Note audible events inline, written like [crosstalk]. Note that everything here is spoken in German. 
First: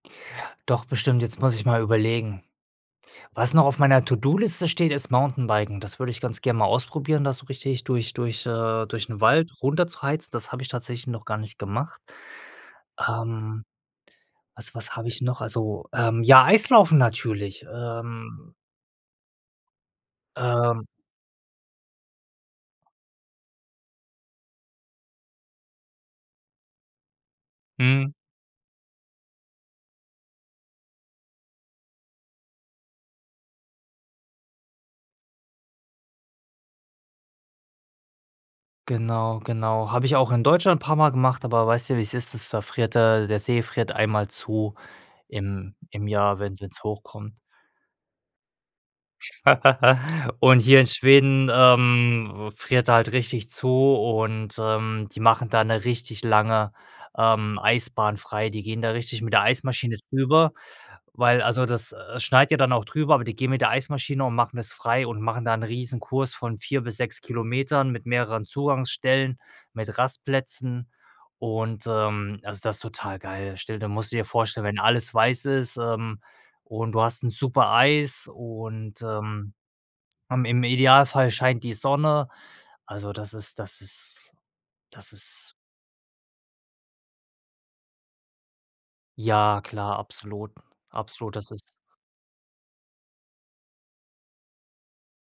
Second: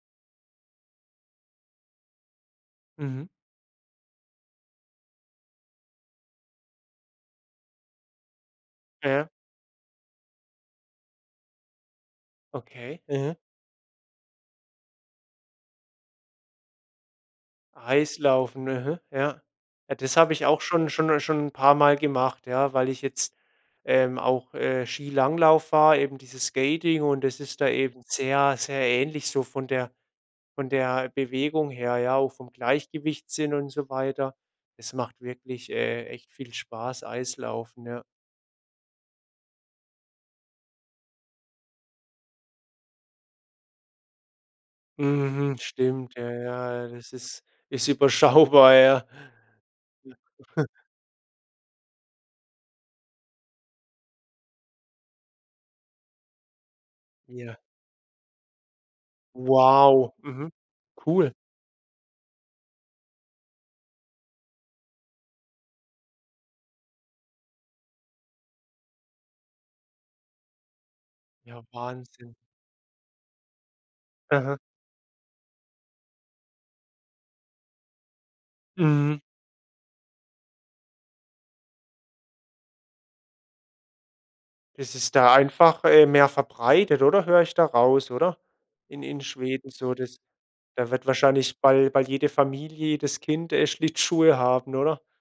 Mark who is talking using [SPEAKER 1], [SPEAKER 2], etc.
[SPEAKER 1] Doch bestimmt, jetzt muss ich mal überlegen.
[SPEAKER 2] Mhm.
[SPEAKER 1] Was noch auf meiner To-do-Liste steht, ist Mountainbiken. Das würde ich ganz gern mal ausprobieren, das so richtig durch durch, äh
[SPEAKER 2] Ja,
[SPEAKER 1] durch 'n
[SPEAKER 2] ja.
[SPEAKER 1] Wald runter zu heizen. Das habe ich tatsächlich noch gar nicht gemacht.
[SPEAKER 2] Okay, mhm.
[SPEAKER 1] Ähm, was was habe ich noch Also, ähm, ja, Eislaufen natürlich, ähm.
[SPEAKER 2] EIslaufen, aha, ja. Ja, das habe ich auch
[SPEAKER 1] Ähm.
[SPEAKER 2] schon schon 'n schon 'n paarmal gemacht, ja. Weil ich jetzt ähm, auch, äh, Skilanglauf war, eben diese Skating. Und das ist da eben
[SPEAKER 1] Mhm.
[SPEAKER 2] sehr, sehr ähnlich so von der von der Bewegung her, ja, auch vom Gleichgewichtssinn und so weiter. Es macht wirklich, äh, echt viel Spaß, Eislaufen, ja.
[SPEAKER 1] Genau, genau. Habe ich auch in Deutschland paar Mal gemacht, aber weißt ja wie's ist. Das da friert der der See friert einmal zu
[SPEAKER 2] Mhm,
[SPEAKER 1] im im
[SPEAKER 2] stimmt, ja,
[SPEAKER 1] Jahr, wenn's wenn's
[SPEAKER 2] ja, das
[SPEAKER 1] hochkommt.
[SPEAKER 2] ist, ist überschaubar, ja.
[SPEAKER 1] [giggles] Und
[SPEAKER 2] [chuckles]
[SPEAKER 1] hier in Schweden, ähm, friert er halt richtig zu und, ähm, die machen da 'ne richtig lange, ähm,
[SPEAKER 2] Ja.
[SPEAKER 1] Eisbahn frei. Die gehen da richtig mit der Eismaschine
[SPEAKER 2] Wow, mhm,
[SPEAKER 1] drüber,
[SPEAKER 2] cool.
[SPEAKER 1] weil Also, das, äh, schneit ja dann auch drüber, aber die gehen mit der Eismaschine und machen es frei und machen da 'n Riesenkurs von 4 bis 6 Kilometern mit mehreren Zugangsstellen, mit Rastplätzen.
[SPEAKER 2] Ja,
[SPEAKER 1] Und,
[SPEAKER 2] Wahnsinn.
[SPEAKER 1] ähm, also, das ist total geil. Stell dir musst du dir
[SPEAKER 2] Aha.
[SPEAKER 1] vorstellen, wenn alles weiß ist, ähm, und du hast 'n super Eis und,
[SPEAKER 2] Mhm.
[SPEAKER 1] ähm, am im Idealfall scheint die Sonne. Also, das ist das ist
[SPEAKER 2] Das
[SPEAKER 1] das
[SPEAKER 2] ist da
[SPEAKER 1] ist
[SPEAKER 2] einfach, äh, mehr verbreitet, oder, höre ich da raus, oder? In in
[SPEAKER 1] Ja,
[SPEAKER 2] Schweden so,
[SPEAKER 1] klar,
[SPEAKER 2] das
[SPEAKER 1] absolut,
[SPEAKER 2] da wird
[SPEAKER 1] absolut, das
[SPEAKER 2] wahrscheinlich
[SPEAKER 1] ist
[SPEAKER 2] bei bei jeder Familie, jedes Kind, äh, Schlittschuhe haben, oder?